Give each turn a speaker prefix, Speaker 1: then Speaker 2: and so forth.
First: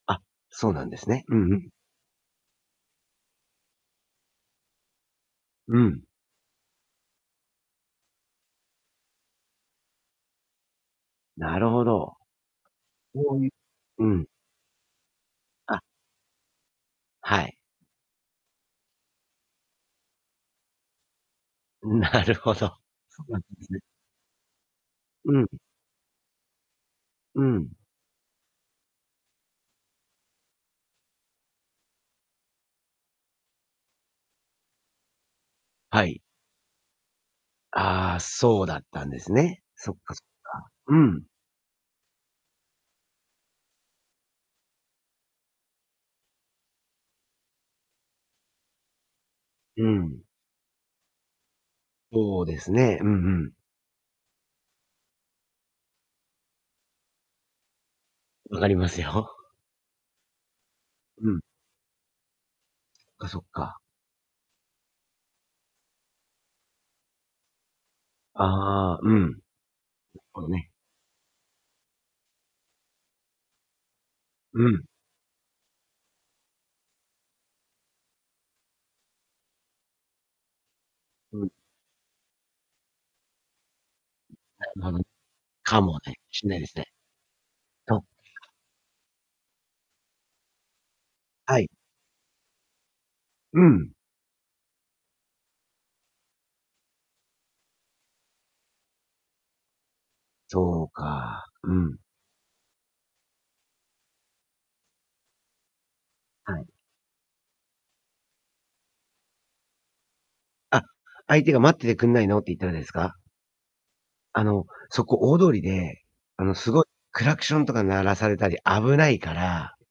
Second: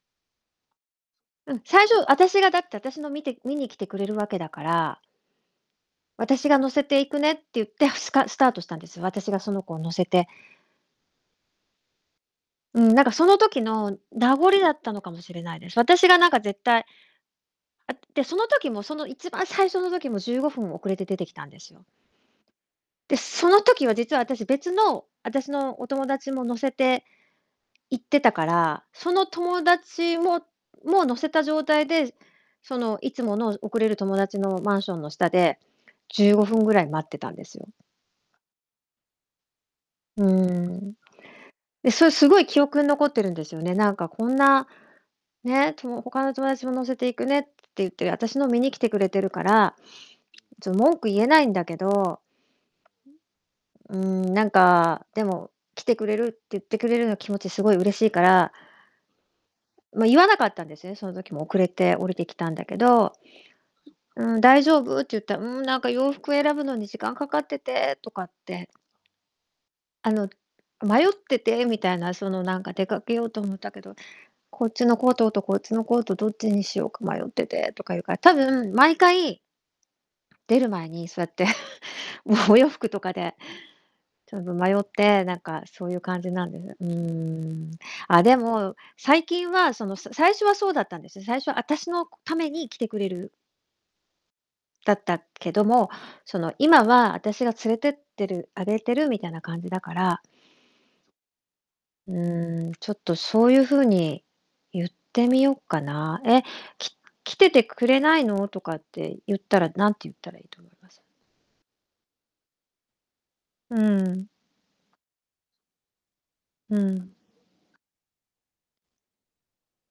Speaker 1: あ、そうなんですね。う
Speaker 2: う
Speaker 1: んう
Speaker 2: ん、
Speaker 1: ん。
Speaker 2: 最初私がだって、私の見て見に来てくれるわけだから。
Speaker 1: うん。
Speaker 2: 私が乗せていくねって言って、スカスタートしたんです。私がその子を乗せて。
Speaker 1: なるほど。
Speaker 2: うん、なんかそ
Speaker 1: そ
Speaker 2: の
Speaker 1: うい
Speaker 2: 時の
Speaker 1: うん。
Speaker 2: 名残りだったのかもしれないです。
Speaker 1: あ。
Speaker 2: 私がなんか絶対。
Speaker 1: はい。
Speaker 2: あ、で、その時も、その一番最初の時も15分遅れて出てきたんですよ。
Speaker 1: なるほど。
Speaker 2: で、
Speaker 1: そうなん
Speaker 2: その
Speaker 1: ですね。
Speaker 2: 時は実は私別の、
Speaker 1: う
Speaker 2: 私
Speaker 1: ん。
Speaker 2: のお友達も乗せて。
Speaker 1: うん。
Speaker 2: 行ってたから、その友達も、もう乗せた状態で、そのいつもの遅れる友達のマンションの下で、
Speaker 1: はい。
Speaker 2: 15分ぐらい待ってたんですよ。
Speaker 1: ああ、そうだったんですね。そっかそ
Speaker 2: う
Speaker 1: っか。
Speaker 2: ん。
Speaker 1: うん。
Speaker 2: で、それすごい記憶に残ってるんですよね。なんかこんなね、と他の友達も乗せていくねって言って、私の見に来てくれてるから、
Speaker 1: うん。
Speaker 2: ちょっ文句言えないんだけど。
Speaker 1: そうですね。うんうん。
Speaker 2: うん、なんか、でも、来てくれるってゆってくれるの気持ちすごい嬉しいから
Speaker 1: 分かりますよ。
Speaker 2: ま、言わなかったんですね、その
Speaker 1: う
Speaker 2: 時
Speaker 1: ん。
Speaker 2: も遅れて降りてきたんだけど。
Speaker 1: かそっか。
Speaker 2: うん、「大丈夫？」って言ったら、「うん、なんか洋服選ぶのに時間かかってて」とかっ
Speaker 1: あ
Speaker 2: て
Speaker 1: あ、うん。なる
Speaker 2: あの、
Speaker 1: ほどね。
Speaker 2: 「迷ってて」みたいなそのなんか「出かけようと思ったけど、
Speaker 1: う
Speaker 2: こっ
Speaker 1: ん。
Speaker 2: ちのコートと、こっちのコートどっちにしようか迷ってて」とか言うから、多分毎回出る前にそうやって、
Speaker 1: うん。
Speaker 2: もうお洋服とかで、ちょっと
Speaker 1: なる
Speaker 2: 迷っ
Speaker 1: ほど。
Speaker 2: て、なんか
Speaker 1: か
Speaker 2: そうい
Speaker 1: も
Speaker 2: う
Speaker 1: ね、
Speaker 2: 感じな
Speaker 1: し
Speaker 2: ん
Speaker 1: んな
Speaker 2: で
Speaker 1: いで
Speaker 2: す。
Speaker 1: す
Speaker 2: う
Speaker 1: ね。
Speaker 2: ーん。
Speaker 1: と。
Speaker 2: あ、でも、最近はそのさ最初はそうだったんですよ。最初は、
Speaker 1: はい。
Speaker 2: 私のために来てくれる
Speaker 1: うん。
Speaker 2: だったけども、その今は私が連れてってるあげてるみたいな感じだから。
Speaker 1: そうか、うん。
Speaker 2: うーん、ちょっとそういうふうに言ってみよっかな、「え、
Speaker 1: はい。
Speaker 2: き来ててくれないの？」とかって言ったら、なんて言ったらいいと思い
Speaker 1: あ、
Speaker 2: ます？
Speaker 1: 相手が「待っててくんないの？」って言ったらですか？
Speaker 2: うん。
Speaker 1: あの、そこ大通りで、あのす
Speaker 2: う
Speaker 1: ごい
Speaker 2: ん。
Speaker 1: クラクションとか鳴らされたり危ないから